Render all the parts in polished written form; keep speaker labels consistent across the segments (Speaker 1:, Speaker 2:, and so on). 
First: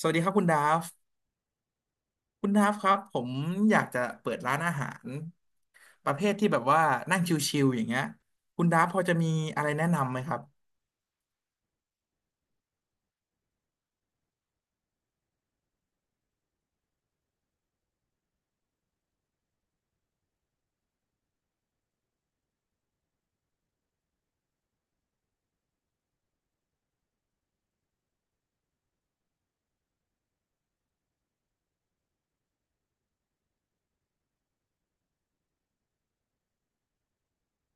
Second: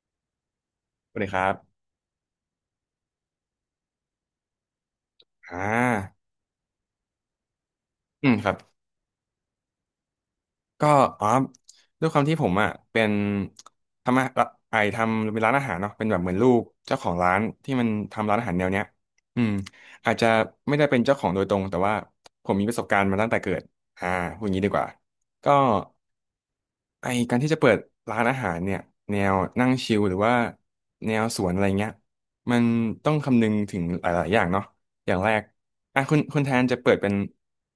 Speaker 1: สวัสดีครับคุณดาฟ
Speaker 2: สวัสดีครับ
Speaker 1: คุณดาฟครับผมอยากจะเปิดร้านอาหาร
Speaker 2: อ่
Speaker 1: ประเภ
Speaker 2: า
Speaker 1: ทที่แบบว่านั่งชิลๆอย่างเงี้ย
Speaker 2: อืมครับ
Speaker 1: คุณดาฟพอจะมีอะไรแนะนำไหมครับ
Speaker 2: ก็อ๋อด้วยความที่ผมอ่ะเป็นทำอะไอทำเป็นร้านอาหารเนาะเป็นแบบเหมือนลูกเจ้าของร้านที่มันทำร้านอาหารแนวเนี้ยอืมอาจจะไม่ได้เป็นเจ้าของโดยตรงแต่ว่าผมมีประสบการณ์มาตั้งแต่เกิดอ่าพูดอย่างนี้ดีกว่าก็ไอการที่จะเปิดร้านอาหารเนี่ยแนวนั่งชิลหรือว่าแนวสวนอะไรเงี้ยมันต้องคำนึงถึงหลายๆอย่างเนาะอย่างแรกอ่ะคุณแทนจะเปิดเป็น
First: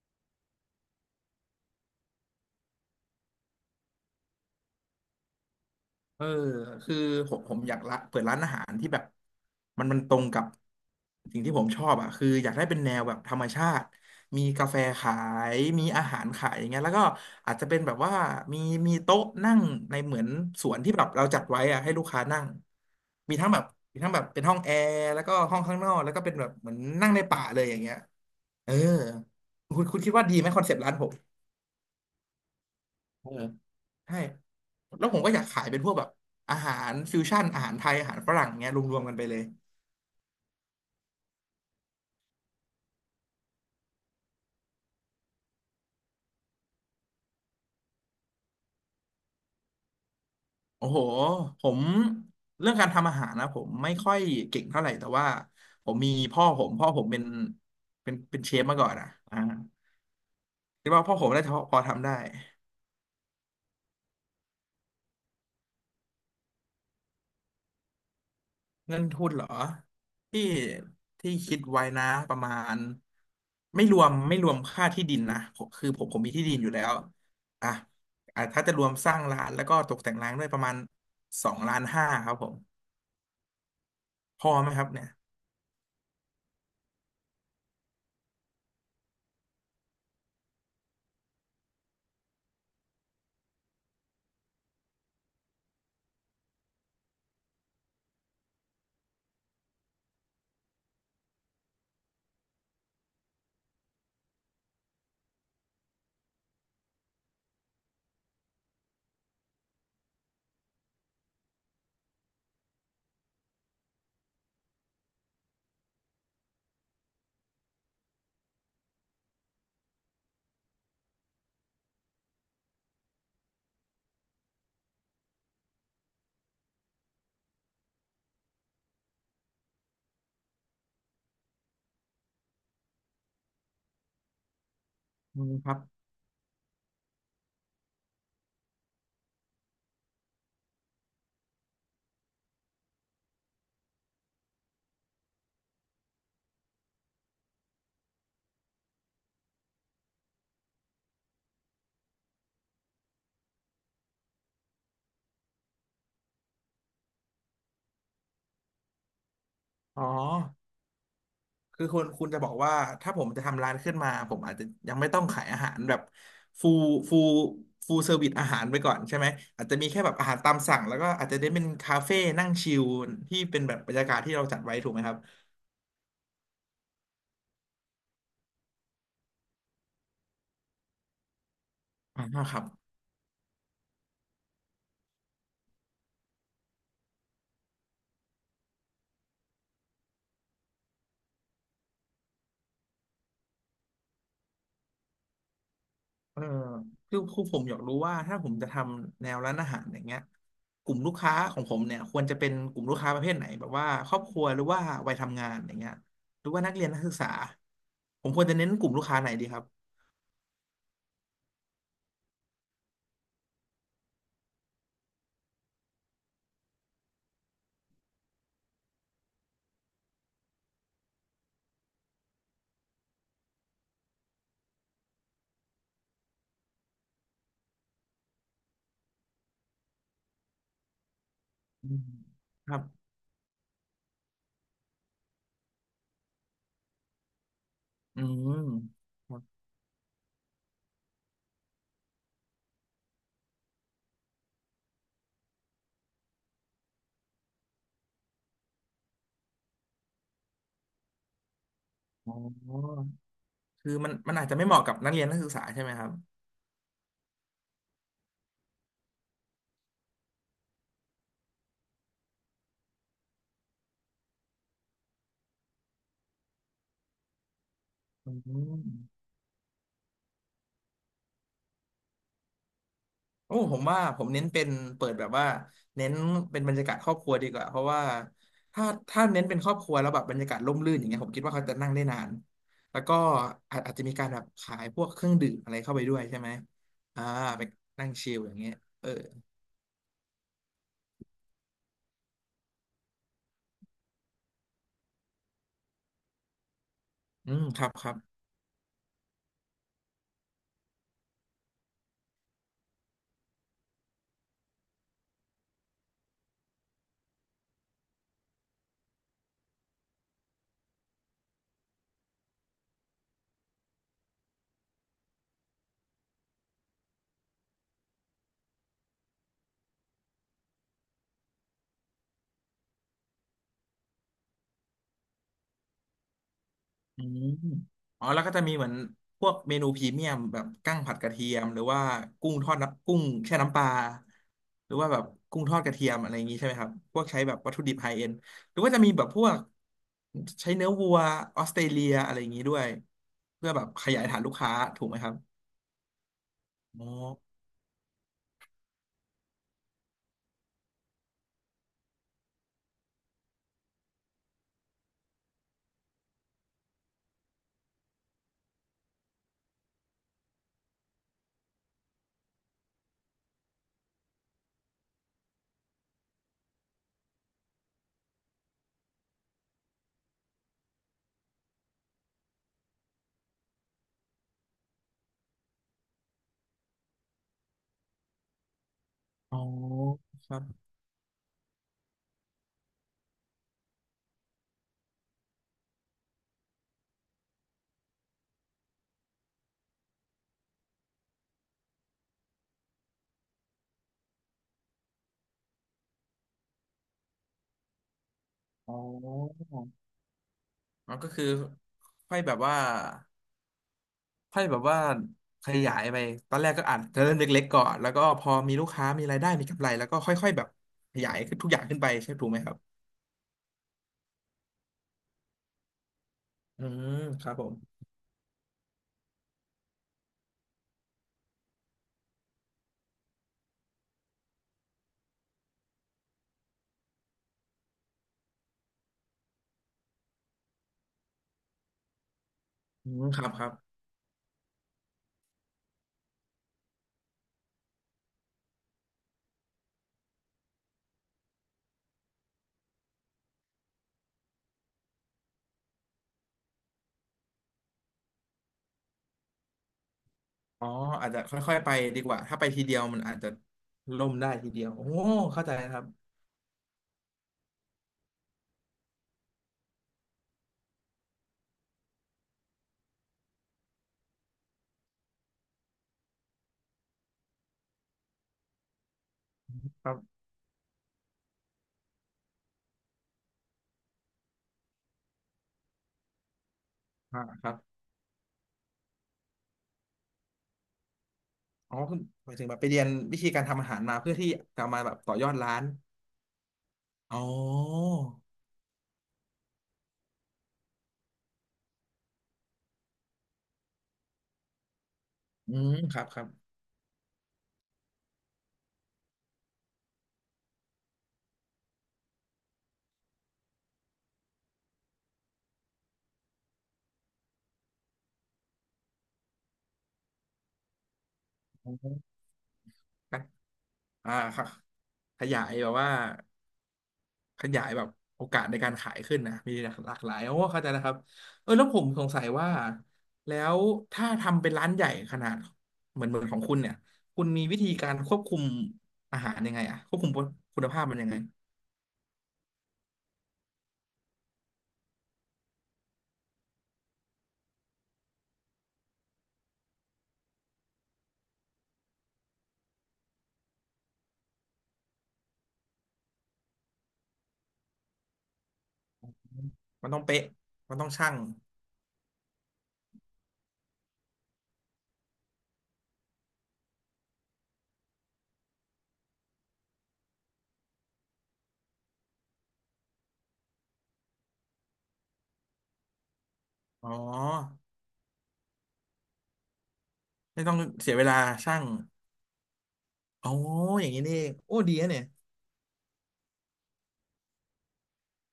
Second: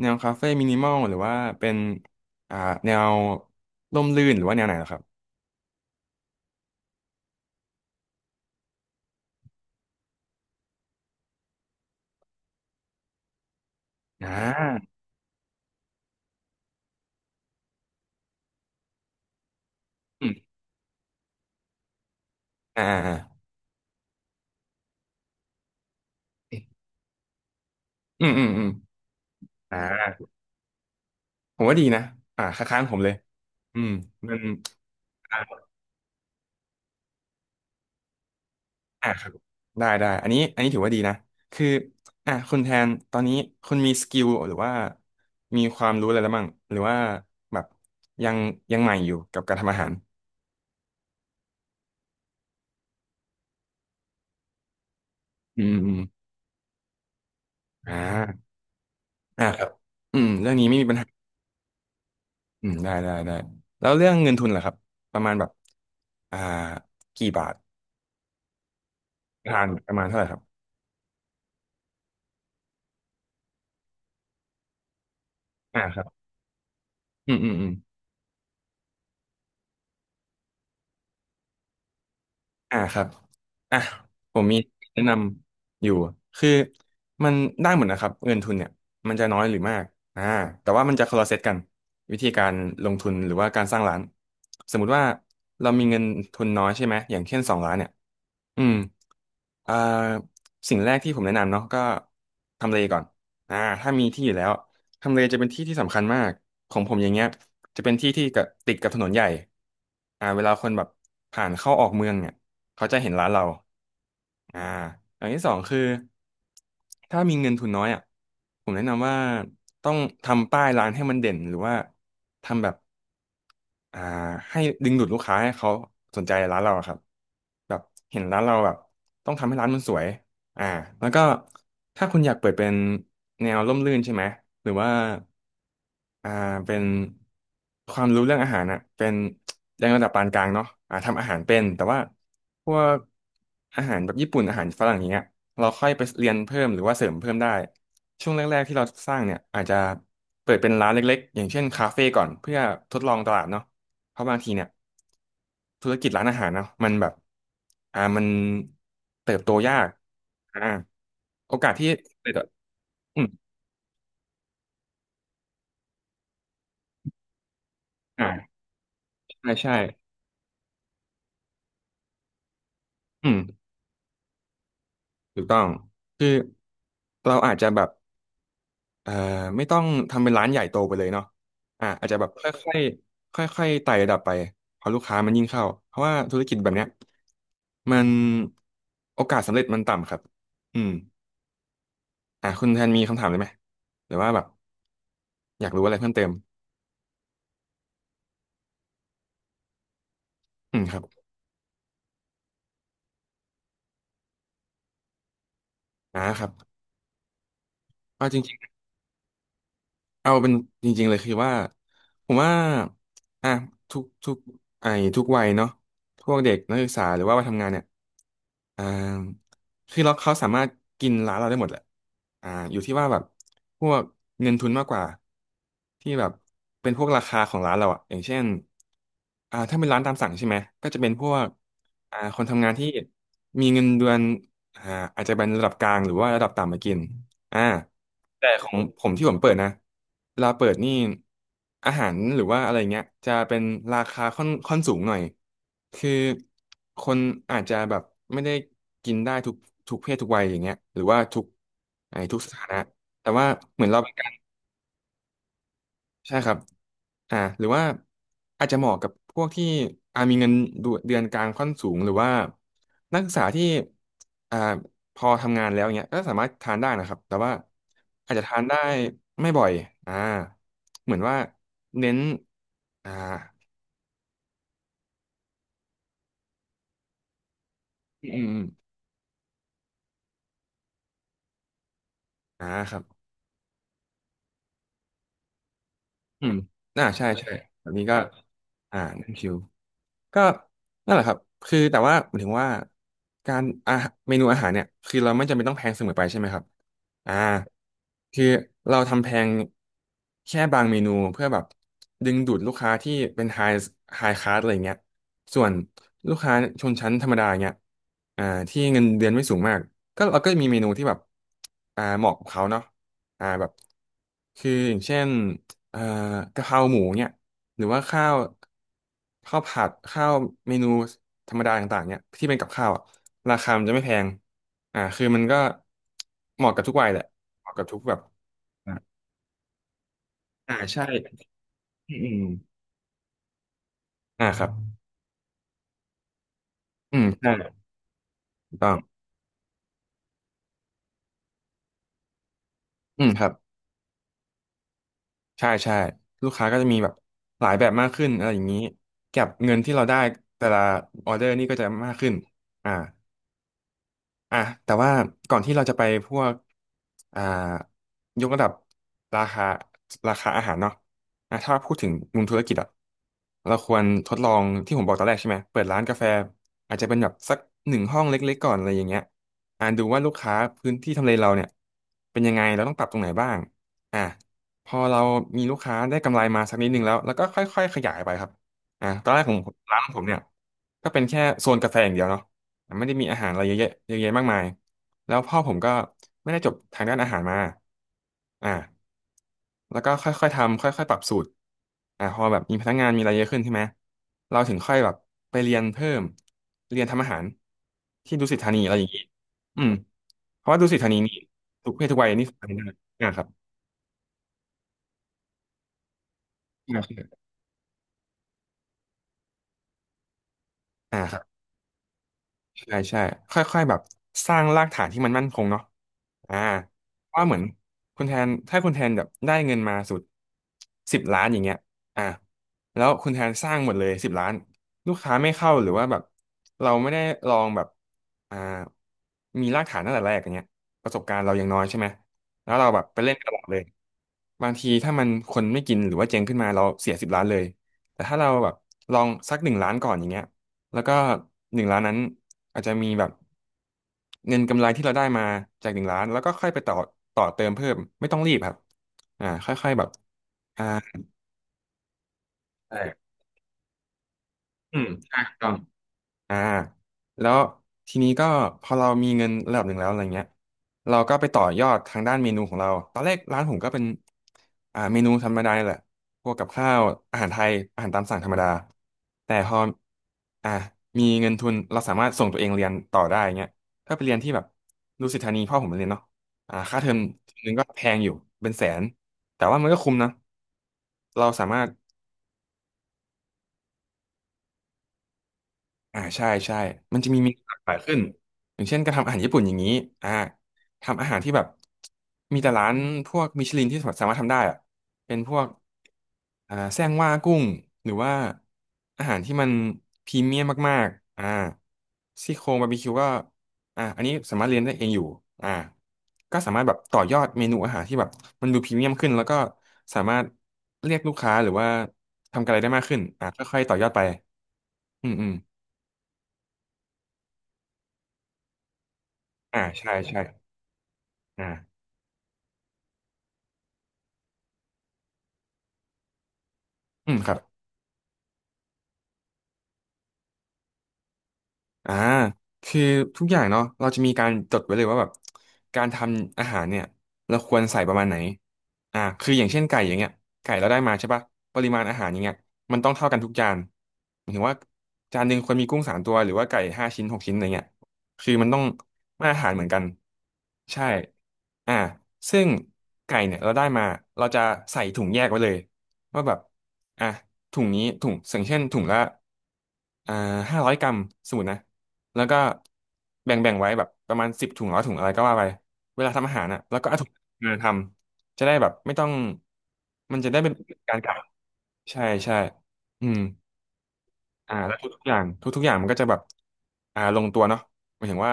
Speaker 2: แนวคาเฟ่มินิมอลหรือว่าเป็น อ่าแนวร่มรื่นหรือว่าแนวไหนเหรอครับ
Speaker 1: เออคือผมอยากละเปิดร้านอาหารที่แบบมันตรงกับสิ่งที่ผมชอบอ่ะคืออยากได้เป็นแนวแบบธรรมชาติ
Speaker 2: อ่
Speaker 1: มีกาแฟ
Speaker 2: า
Speaker 1: ขายมีอาหารขายอย่างเงี้ยแล้วก็อาจจะเป็นแบบว่ามีมีโต๊ะนั่งในเหมือ
Speaker 2: อื
Speaker 1: น
Speaker 2: ม
Speaker 1: สวนที่แบบเราจัดไว้อ่ะให้ลูกค้านั่ง
Speaker 2: อ่าอ่า
Speaker 1: มีทั้งแบบมีทั้งแบบเป็นห้องแอร์แล้วก็ห้องข้างนอกแล้วก็เป็นแบบเหมือนนั่งในป่าเลยอย่างเงี้ย
Speaker 2: อืมอืมอืม
Speaker 1: เออ
Speaker 2: อ่
Speaker 1: คุณคิดว่า
Speaker 2: า
Speaker 1: ดีไหมคอนเซปต์ร้านผม
Speaker 2: ผมว่าดีนะอ่าคล้ายๆผมเลย
Speaker 1: เออ
Speaker 2: อืม
Speaker 1: ใช่
Speaker 2: มัน
Speaker 1: แล้วผมก็
Speaker 2: อ่า
Speaker 1: อยากขายเป็นพวกแบบอาหารฟิวชั่นอาหารไทยอาหารฝรั่งเงี้ยรวม
Speaker 2: อ่า
Speaker 1: ๆกัน
Speaker 2: ค
Speaker 1: ไป
Speaker 2: รับ
Speaker 1: เลย
Speaker 2: ได้ได้อันนี้ถือว่าดีนะคืออ่าคุณแทนตอนนี้คุณมีสกิลหรือว่ามีความรู้อะไรแล้วบ้างหรือว่าแบบยังยังใหม่อยู่กับการทำอาหาร
Speaker 1: โอ้โหผมเรื่องการทำอาหารนะผมไม่ค่อยเก่งเท่าไหร่แต่ว่า
Speaker 2: อืม
Speaker 1: ผ
Speaker 2: อื
Speaker 1: ม
Speaker 2: มอ
Speaker 1: มี
Speaker 2: ม
Speaker 1: พ่อผม
Speaker 2: อ่
Speaker 1: เป็นเช
Speaker 2: า
Speaker 1: ฟมาก่อนอ่ะอ่า
Speaker 2: อ่าครับอืมเรื่องนี้ไม่มี
Speaker 1: คิด
Speaker 2: ปัญ
Speaker 1: ว่า
Speaker 2: หา
Speaker 1: พ่อผมน่าจะพอทำได้
Speaker 2: อืมได้ได้ได้แล้วเรื่องเงินทุนล่ะครับประมาณแบบอ่ากี่บาท
Speaker 1: เงินทุนเหร
Speaker 2: ประ
Speaker 1: อ
Speaker 2: มาณประมาณเท่าไหร่ครับ
Speaker 1: ที่ที่คิดไว้นะประมาณไม่รวมค่าที่ดินนะผม
Speaker 2: อ่า
Speaker 1: คือ
Speaker 2: ค
Speaker 1: ผ
Speaker 2: รับ
Speaker 1: มผมมีที่ดินอยู่แล้ว
Speaker 2: อืมอืมอื
Speaker 1: อ่ะ
Speaker 2: ม
Speaker 1: อ่ะถ้าจะรวมสร้างร้านแล้วก็ตกแต่งร้านด้วยประมาณ2.5 ล้านครับผม
Speaker 2: อ่าครับอ่ะผ
Speaker 1: พ
Speaker 2: ม
Speaker 1: อ
Speaker 2: มี
Speaker 1: ไหมครับ
Speaker 2: แนะ
Speaker 1: เนี่ย
Speaker 2: นำอยู่คือมันได้หมดนะครับเงินทุนเนี่ยมันจะน้อยหรือมากอ่าแต่ว่ามันจะคนละเซตกันวิธีการลงทุนหรือว่าการสร้างร้านสมมุติว่าเรามีเงินทุนน้อยใช่ไหมอย่างเช่นสองล้านเนี่ยอืมอ่าสิ่งแรกที่ผมแนะนำเนาะก็ทำเลก่อนอ่าถ้ามีที่อยู่แล้วทำเลจะเป็นที่ที่สำคัญมากของผมอย่างเงี้ย จะเป็นที่ที่กับติดกับถนนใหญ่เวลาคนแบบผ่านเข้าออกเมืองเนี่ยเขาจะเห็นร้านเราอ่าอย่างที่สองคือถ้ามีเงินทุนน้อยอ่ะผมแนะนำว่าต้องทำป้ายร้านให้มันเด่นหรือว่าทำแบบ อ่าให้ดึงดูดลูกค้าให้เขาสนใจร้านเราอะครับแบบเห็นร้านเราแบบต้องทำให้ร้านมันสวยอ่าแล้วก็ถ้าคุณอยากเปิดเป็นแนวร่มรื่นใช่ไหมหรือว่า
Speaker 1: อืมครับ
Speaker 2: อ่าเป็นความรู้เรื่องอาหารอ่ะเป็นแรงระดับปานกลางเนาะอ่าทำอาหารเป็นแต่ว่าพวกอาหารแบบญี่ปุ่นอาหารฝรั่งอย่างเงี้ยเราค่อยไปเรียนเพิ่มหรือว่าเสริมเพิ่มได้ช่วงแรกๆที่เราสร้างเนี่ยอาจจะเปิดเป็นร้านเล็กๆอย่างเช่นคาเฟ่ก่อนเพื่อทดลองตลาดเนาะ เพราะบางทีเนี่ยธุรกิจร้านอาหารเนาะมันแบบมันเติบโตยาก
Speaker 1: อ๋อ
Speaker 2: อ่าโอกาส
Speaker 1: คือ
Speaker 2: ที่
Speaker 1: คุณคุ
Speaker 2: เติ
Speaker 1: ณ
Speaker 2: บโต
Speaker 1: จะบอกว่าถ้า
Speaker 2: อื
Speaker 1: ผ
Speaker 2: ม
Speaker 1: มจะทำร้านขึ้นมาผมอาจจะยังไม่ต้องขายอาหารแบบฟูลฟูลฟูลเซอร์วิสอาหา
Speaker 2: อ่า
Speaker 1: รไปก่อนใช่ไหม
Speaker 2: ใช่
Speaker 1: อาจ
Speaker 2: ใช่
Speaker 1: จะมีแค่แบบอาหารตามสั่งแล้วก็อาจจะได้เป็นคาเฟ่นั่งชิล
Speaker 2: อืม
Speaker 1: ที่เป็นแบบบรรยากาศที่เราจัดไว้ถูกไหมครับ
Speaker 2: ถูกต้องคือเราอาจจะแบบเอ่อไม่ต้องทำเป็นร้านใหญ่โตไปเลยเนาะอ่าอาจจะ
Speaker 1: อ่า
Speaker 2: แบบ
Speaker 1: ครับ
Speaker 2: ค่อยๆค่อยๆไต่ระดับไปพอลูกค้ามันยิ่งเข้าเพราะว่าธุรกิจแบบเนี้ยมันโอกาสสำเร็จมันต่ำครับอืมคุณแทนมีคำถามเลยไหมหรือว่าแบบอยากรู้อะไรเพิ่มเติม
Speaker 1: เออคือผมอยากรู้ว่าถ้าผมจะทำแนวร้านอาหารอย่างเงี้ย
Speaker 2: อืม
Speaker 1: ก
Speaker 2: ค
Speaker 1: ลุ่ม
Speaker 2: รับ
Speaker 1: ลูกค้าของผมเนี่ยควรจะเป็นกลุ่มลูกค้าประเภทไหนแบบว่าครอบครัวหรือว่าวัยทำงานอย่างเงี้ย
Speaker 2: อ่าค
Speaker 1: ห
Speaker 2: รั
Speaker 1: รื
Speaker 2: บ
Speaker 1: อว่านักเรียนนักศึกษาผ
Speaker 2: ว่า
Speaker 1: มควรจะเน้นกลุ่มลูกค้าไหนดีครับ
Speaker 2: ๆเอาเป็นจริงๆเลยคือว่า ผมว่าอ่ะทุกทุกไอ้ทุกวัยเนาะพวกเด็กนักศึกษาหรือว่าวัยทำงานเนี่ยอ่าคือเขาสามารถกินร้านเราได้หมดแหละอยู่ที่ว่าแบบพวกเงินทุนมากกว่าที่แบบเป็นพวกราคาของร้านเราอะอย่างเช่นถ้าเป็นร้านตามสั่งใช่ไหม ก็จะเป็นพวก
Speaker 1: อืม
Speaker 2: คนทำ
Speaker 1: ค
Speaker 2: งาน
Speaker 1: รับ
Speaker 2: ที่มีเงินเดือนอ่าอาจจะเป็นระดับกลางหรือว่าระดับต่ำมากินอ่า
Speaker 1: อื
Speaker 2: แต่
Speaker 1: ม
Speaker 2: ของผมที่
Speaker 1: ค
Speaker 2: ผ
Speaker 1: รั
Speaker 2: มเปิด
Speaker 1: บ
Speaker 2: นะเวลาเปิดนี่อาหารหรือว่าอะไรเงี้ยจะเป็นราคาค่อนสูงหน่อยคือคนอาจจะแบบไม่ได้กินได้ทุกเพศทุกวัยอย่างเงี้ยหรือว่าทุกไอ้
Speaker 1: อ๋
Speaker 2: ทุกสถานะ
Speaker 1: อ
Speaker 2: แต่ว่าเหมือ
Speaker 1: คื
Speaker 2: น
Speaker 1: อ
Speaker 2: เรา
Speaker 1: มันอาจจะไม่เหมาะกับนักเรียนนักศึกษาใช่ไหมครับ
Speaker 2: ใช่ครับหรือว่าอาจจะเหมาะกับพวกที่มีเงินเดือนเดือนกลางค่อนสูงหรือว่านักศึกษาที่อ่าพอทำงานแล้วเนี้ยก็สามารถทานได้นะครับ แต่ว่า
Speaker 1: อื
Speaker 2: อาจจะทานได้
Speaker 1: ม
Speaker 2: ไม่บ่อยอ่าเหมือนว่าเน้น อ่า
Speaker 1: โอ้ผมว่าผมเน้นเป็นเปิดแบบว่าเน้นเป็นบรรยากาศครอบครัวดีกว่าเพราะว่า
Speaker 2: อืมอืมอ
Speaker 1: ถ้า
Speaker 2: ม
Speaker 1: ถ้าเน้นเป็นครอบครัวแล้วแบบบรรยากาศร่มรื่นอย่างเงี้ยผมคิดว่าเขาจะนั่งได้นาน
Speaker 2: อ่าครั
Speaker 1: แล้ว
Speaker 2: บ
Speaker 1: ก็อาจจะมีการแบบขายพวกเครื่องดื่มอะไรเข้าไปด้วยใช่
Speaker 2: อื
Speaker 1: ไหม
Speaker 2: มอ่า
Speaker 1: อ่า
Speaker 2: ใช่ใช่
Speaker 1: ไป
Speaker 2: แบบนี้
Speaker 1: นั่ง
Speaker 2: ก็
Speaker 1: ชิลอย่างเงี้ย
Speaker 2: อ่า
Speaker 1: เออ
Speaker 2: นั่นคิว ก็นั่นแหละครับ คือแต่ว่าหมายถึงว่าการอาหารเมนูอาหารเนี่ยคือเราไม่จำเป็นต้องแพงเสมอไปใช่ไหมครับอ่า
Speaker 1: อืมครับครับ
Speaker 2: คือเราทำแพงแค่บางเมนูเพื่อแบบดึงดูดลูกค้าที่เป็นไฮคลาสอะไรเงี้ยส่วนลูกค้าชนชั้นธรรมดาเงี้ยอ่าที่เงินเดือนไม่สูงมากก็เราก็มีเมนูที่แบบเหมาะกับเขาเนาะแบบคืออย่างเช่น เอ่อกะเพราหมูเนี่ยหรือว่าข้าวผัดข้าวเมนูธรรมดาต่างๆเนี่ยที่เป็นกับข้าวอะราคามันจะไม่แพงคือมันก็เหมาะกับทุกวัยแห
Speaker 1: อื
Speaker 2: ละ
Speaker 1: ม
Speaker 2: เหมาะกับทุกแบบ
Speaker 1: อ๋อแล้วก็จะมีเหมือ
Speaker 2: อ่า
Speaker 1: นพวกเมนูพรีเมียมแบบ
Speaker 2: อ่า
Speaker 1: กั้ง
Speaker 2: ใช่
Speaker 1: ผัดกระเทียมหรือว่า
Speaker 2: อืมอืม
Speaker 1: กุ้งทอดน้ำกุ้งแช่น้ำปลา
Speaker 2: ครับ
Speaker 1: หรือว่าแบบกุ้งทอดกระเทียมอะไรอย่างนี้ใช่ไหมครับพ
Speaker 2: อื
Speaker 1: วก
Speaker 2: ม
Speaker 1: ใช้
Speaker 2: ใช่
Speaker 1: แบบวัตถุดิบไฮเอ็นห
Speaker 2: ถูก
Speaker 1: รือ
Speaker 2: ต้
Speaker 1: ว่า
Speaker 2: อง
Speaker 1: จะมีแบบพวกใช้เนื้อวัวออสเตรเลียอะไรอย่างนี้ด้วย
Speaker 2: อืมครับ
Speaker 1: เพื่อแบบขยายฐานลูกค้าถูกไหมครับ
Speaker 2: ใช่ใช่ลูกค้าก็จะมี
Speaker 1: อ๋อ
Speaker 2: แบบหลายแบบมากขึ้นอะไรอย่างนี้กับเงินที่เราได้แต่ละออเดอร์นี่ก็จะมากขึ้นอ่า อ่ะแต่ว่าก่อนที่เราจะไปพวกอ่ายกระดับราคาราคาอาหารเนาะอ่ะถ้าพูดถึงมุมธุรกิจอะเราควรทดลองที่ผมบอกตอนแรกใช่ไหมเปิดร้านกาแฟอาจจะเป็นแบบสักหนึ่งห้องเล็กๆก่อนอะไรอย่างเงี้ยดูว่าลูกค้าพื้นที่ทำเลเราเนี่ยเป็นยังไงเราต้องปรับตรงไหนบ้างอ่ะพอเรามีลูกค้าได้กำไรมาสักนิดนึงแล้วแล้วก็ค่อยๆขยายไปครับอ่ะตอนแรกผ
Speaker 1: อ๋
Speaker 2: ม
Speaker 1: อ
Speaker 2: ร้านของผมเนี่ย
Speaker 1: ครับ
Speaker 2: ก็เป็นแค่โซนกาแฟอย่างเดียวเนาะ ไม่ได้มีอาหารอะไรเยอะแยะมากมายแล้วพ่อผมก็ไม่ได้จบทางด้านอาหารมาอ่าแล้วก็ค่อยๆทำค่อยๆปรับสูตรพอแบบมีพนักงานมีอะไรเยอะขึ้นใช่ไหมเราถึงค่อยแบบไปเรียนเพิ่มเรียนทำอาหารที่ดุสิตธานีอะ
Speaker 1: อ๋
Speaker 2: ไรอย่างงี้
Speaker 1: อ
Speaker 2: อืมเพราะว่าดุสิตธา
Speaker 1: อ๋อ
Speaker 2: นี
Speaker 1: ก็
Speaker 2: นี่
Speaker 1: คือ
Speaker 2: ทุกเพศทุกวัย
Speaker 1: ค่อย
Speaker 2: นี่
Speaker 1: แบ
Speaker 2: สา
Speaker 1: บ
Speaker 2: มาร
Speaker 1: ว่า
Speaker 2: ถได้อ่าครับ
Speaker 1: ค่อยแบบว่าขยายไปตอนแรกก็อาจ
Speaker 2: อ่าค
Speaker 1: จะเริ่ม
Speaker 2: รับ
Speaker 1: เล็กๆก่อนแล้วก็พอมีลูกค้ามีรายได้มีกำไรแล้วก็ค่อยๆแบบข
Speaker 2: อ่า
Speaker 1: ยา
Speaker 2: ค
Speaker 1: ย
Speaker 2: รั
Speaker 1: ขึ้น
Speaker 2: บ
Speaker 1: ทุกอย่างขึ้นไปใช่ถูกไหมครับ
Speaker 2: ใช่ใช่ค่อยๆแบบสร้างรากฐานที่มันมั่นคงเนาะอ่า
Speaker 1: อืม
Speaker 2: เพราะ
Speaker 1: ค
Speaker 2: ว่า
Speaker 1: รั
Speaker 2: เห
Speaker 1: บ
Speaker 2: มือน
Speaker 1: ผม
Speaker 2: คุณแทนถ้าคุณแทนแบบได้เงินมาสุดสิบล้านอย่างเงี้ยอ่าแล้วคุณแทนสร้างหมดเลยสิบล้านลูกค้าไม่เข้าหรือว่าแบบเราไม่ได้ลองแบบอ่ามีรากฐานตั้งแต่แรกอย่างเงี้ยประสบการณ์เรายังน้อยใช่ไหมแล้วเราแบบ
Speaker 1: อื
Speaker 2: ไป
Speaker 1: ม
Speaker 2: เล่น
Speaker 1: ค
Speaker 2: ต
Speaker 1: รับ
Speaker 2: ลา
Speaker 1: ค
Speaker 2: ด
Speaker 1: รับ
Speaker 2: เลยบางทีถ้ามันคนไม่กินหรือว่าเจ๊งขึ้นมาเราเสียสิบล้านเลยแต่ถ้าเราแบบลองสักหนึ่งล้านก่อนอย่างเงี้ย แล้วก็1 ล้านนั้นอาจจะมีแบบเงินกำไรที่เราได้มาจากหนึ่งล้านแล้วก็ค่อยไปต่อเติมเพิ่มไม่ต้องรีบครับค่อยๆแบบอ่า
Speaker 1: อ๋ออาจจะค่อยๆไปดีกว่าถ้าไปทีเดียวมัน
Speaker 2: ใช่
Speaker 1: อาจจะล่มได้ทีเดียว
Speaker 2: อื
Speaker 1: โอ้
Speaker 2: มใช่ถูก
Speaker 1: เข้า
Speaker 2: ต้อ
Speaker 1: ใจ
Speaker 2: ง
Speaker 1: ครับ
Speaker 2: อ่าแล้วทีนี้ก็พอเรามีเงินระดับหนึ่งแล้วอะไรเงี้ยเราก็ไปต่อยอดทางด้านเมนูของเราตอนแรกร้านผมก็เป็นเมนูธรรมดานี่แหละพวกกับข้าวอาหารไทยอาหารตามสั่งธรรมดาแต่พอ
Speaker 1: ครับ
Speaker 2: อ่ามีเงินทุนเราสามารถส่งตัวเองเรียนต่อได้เงี้ยถ้าไปเรียนที่แบบดุสิตธานีพ่อผมเรียนเนาะค่าเทอม
Speaker 1: อ่า
Speaker 2: เทอม
Speaker 1: ค
Speaker 2: นึ
Speaker 1: รั
Speaker 2: ง
Speaker 1: บ
Speaker 2: ก็แพงอยู่เป็นแสนแต่ว่ามันก็คุ้มนะเราสามารถ
Speaker 1: อ๋อคือหมายถึงแบบไปเรียนวิธีการทำอาหารมาเพื่อที่จะมาแบบต่อยอดร้าน
Speaker 2: อ่าใช่ใช่ มันจะมี
Speaker 1: อ๋อ
Speaker 2: เมนูหลากหลายขึ้นอย่างเช่นการทำอาหารญี่ปุ่นอย่างนี้อ่าทำอาหารที่แบบมีแต่ร้านพวกมิชลินที่สามารถทำได้อะเป็นพวก
Speaker 1: อืมครับครับ
Speaker 2: แซงว่ากุ้ง หรือว่าอาหารที่มันพรีเมียมมากๆอ่าซี่โครงบาร์บีคิวก็อันนี้สามารถเรียนได้เองอยู่อ่าก็สามารถแบบต่อยอดเมนูอาหารที่แบบมันดูพรีเมียมขึ้นแล้วก็สามารถเรียกลูกค้าหรือว่า
Speaker 1: อ๋อ
Speaker 2: ทำอะไรได้มากขึ้นค่อยๆต่อยอดไป
Speaker 1: อ่าครับ
Speaker 2: อืม
Speaker 1: ข
Speaker 2: อืม
Speaker 1: ยายแบบว่า ขยายแบบโอกาสในการขายขึ้นนะมี
Speaker 2: อ่า
Speaker 1: ห
Speaker 2: ใช่
Speaker 1: ลากหลาย
Speaker 2: ใช่
Speaker 1: โอ้เข้าใจแล้วครับเอ
Speaker 2: อ่า
Speaker 1: อแล้วผมสงสัยว่าแล้วถ้าทำเป็นร้านใหญ่ขนาดเหมือนของคุณเนี่ย
Speaker 2: อืม
Speaker 1: คุณ
Speaker 2: ครับ
Speaker 1: มีวิธีการควบคุมอาหารยังไงอะควบคุมคุณภาพมันยังไง
Speaker 2: อ่าคือทุกอย่างเนาะเราจะมีการจดไว้เลยว่าแบบการทำอาหารเนี่ยเราควรใส่ประมาณไหนคืออย่างเช่นไก่อย่างเงี้ยไก่เราได้มาใช่ปะปริมาณอาหารอย่างเงี้ยมันต้องเท่ากันทุกจานหมายถึงว่าจานหนึ่งควรมีกุ้ง3 ตัวหรือว่าไก่5 ชิ้น6 ชิ้นอะไรเงี้ยคือมันต้องมาตรฐานเหมือนกัน
Speaker 1: มันต้องเป๊ะมัน
Speaker 2: ใช่
Speaker 1: ต้องชั่ง
Speaker 2: อ่าซึ่งไก่เนี่ยเราได้มาเราจะใส่ถุงแยกไว้เลยว่าแบบอ่ะถุงนี้ถุงอย่างเช่นถุงละอ่า500 กรัมสมมตินะ แล้วก็แบ่งไว้แบบประมาณ10 ถุง100 ถุงอะไรก็ว่าไป เวลาทำอาหารอ่ะแล้วก็
Speaker 1: อ๋อ
Speaker 2: เอาถุงมาทำจะได้แบบไม่ต้องมันจะได้
Speaker 1: ไม่
Speaker 2: เป็น
Speaker 1: ต้องเสีย
Speaker 2: การ
Speaker 1: เว
Speaker 2: กะ
Speaker 1: ลาชั่ง
Speaker 2: ใช่ใช่อืม
Speaker 1: อ๋ออย่างนี้นี่เองโอ้ดี
Speaker 2: แล้ว
Speaker 1: นะ
Speaker 2: ทุ
Speaker 1: เนี่
Speaker 2: ก
Speaker 1: ย
Speaker 2: ๆอย่างทุกๆอย่างมันก็จะแบบลงตัวเนาะหมายถึงว่า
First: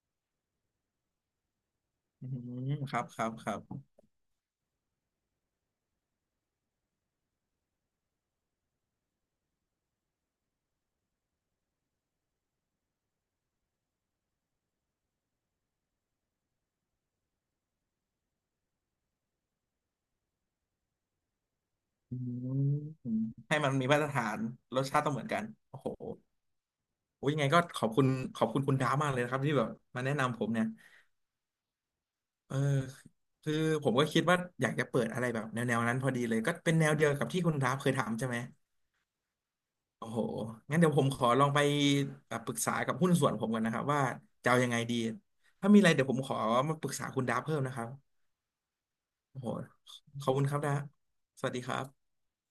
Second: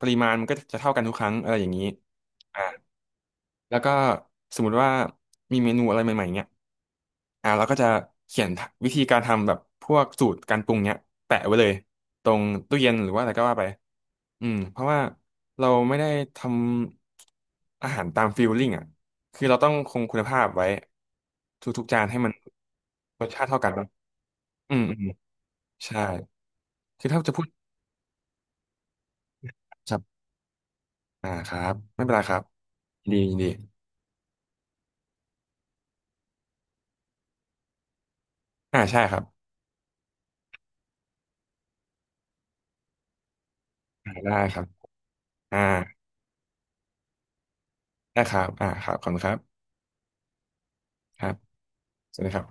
Speaker 2: ปริมาณมันก็จะเท่ากันทุกครั้งอะไรอย่างนี้
Speaker 1: อื
Speaker 2: อ่า
Speaker 1: มครับครับครับ
Speaker 2: แล้วก็สมมุติว่ามีเมนูอะไรใหม่ๆเนี่ยเราก็จะเขียนวิธีการทำแบบพวกสูตรการปรุงเนี่ยแปะไว้เลยตรงตู้เย็นหรือว่าอะไรก็ว่าไปอืมเพราะว่าเราไม่ได้ทำอาหารตามฟีลลิ่งอ่ะคือเราต้องคงคุณภาพไว้ทุกๆจาน
Speaker 1: อื
Speaker 2: ให้มัน
Speaker 1: ม
Speaker 2: รสชาติ
Speaker 1: ให้
Speaker 2: เท่ากั
Speaker 1: มั
Speaker 2: น
Speaker 1: น
Speaker 2: นะ
Speaker 1: มีมาตรฐาน
Speaker 2: อื
Speaker 1: ร
Speaker 2: ม
Speaker 1: ส
Speaker 2: อื
Speaker 1: ชา
Speaker 2: ม
Speaker 1: ติต้องเหมือนกันโอ้โห
Speaker 2: ใช่ คือถ้า
Speaker 1: โอ้ย
Speaker 2: จะ
Speaker 1: ยั
Speaker 2: พู
Speaker 1: งไง
Speaker 2: ด
Speaker 1: ก็ขอบคุณคุณดาวมากเลยนะครับที่แบบ
Speaker 2: ครั
Speaker 1: มาแนะ
Speaker 2: บ
Speaker 1: นำผมเนี่ย
Speaker 2: ครับไม่เป็นไรครับ
Speaker 1: เออ
Speaker 2: ยินดียินดี
Speaker 1: คือผมก็คิดว่าอยากจะเปิดอะไรแบบแนวนั้นพอดีเลยก็เป็นแนวเดียวกับที่คุณดาวเคยถามใช่ไหม
Speaker 2: ใช่ครับ
Speaker 1: โอ้โหงั้นเดี๋ยวผมขอลองไปปรึกษากับหุ้นส่วนผมก่อนนะครับว่า
Speaker 2: ได้
Speaker 1: จะ
Speaker 2: ค
Speaker 1: เอา
Speaker 2: รับ
Speaker 1: ยังไงดี
Speaker 2: อ่า
Speaker 1: ถ้ามีอะไรเดี๋ยวผมขอมาปรึกษาคุณดาวเพิ่มนะครับ
Speaker 2: ได้ครับครับขอบคุณครั
Speaker 1: โอ้โห
Speaker 2: บ
Speaker 1: ขอบคุณครับดาว
Speaker 2: ครับ
Speaker 1: สวัสดีครับ
Speaker 2: ใช่ไหมครับ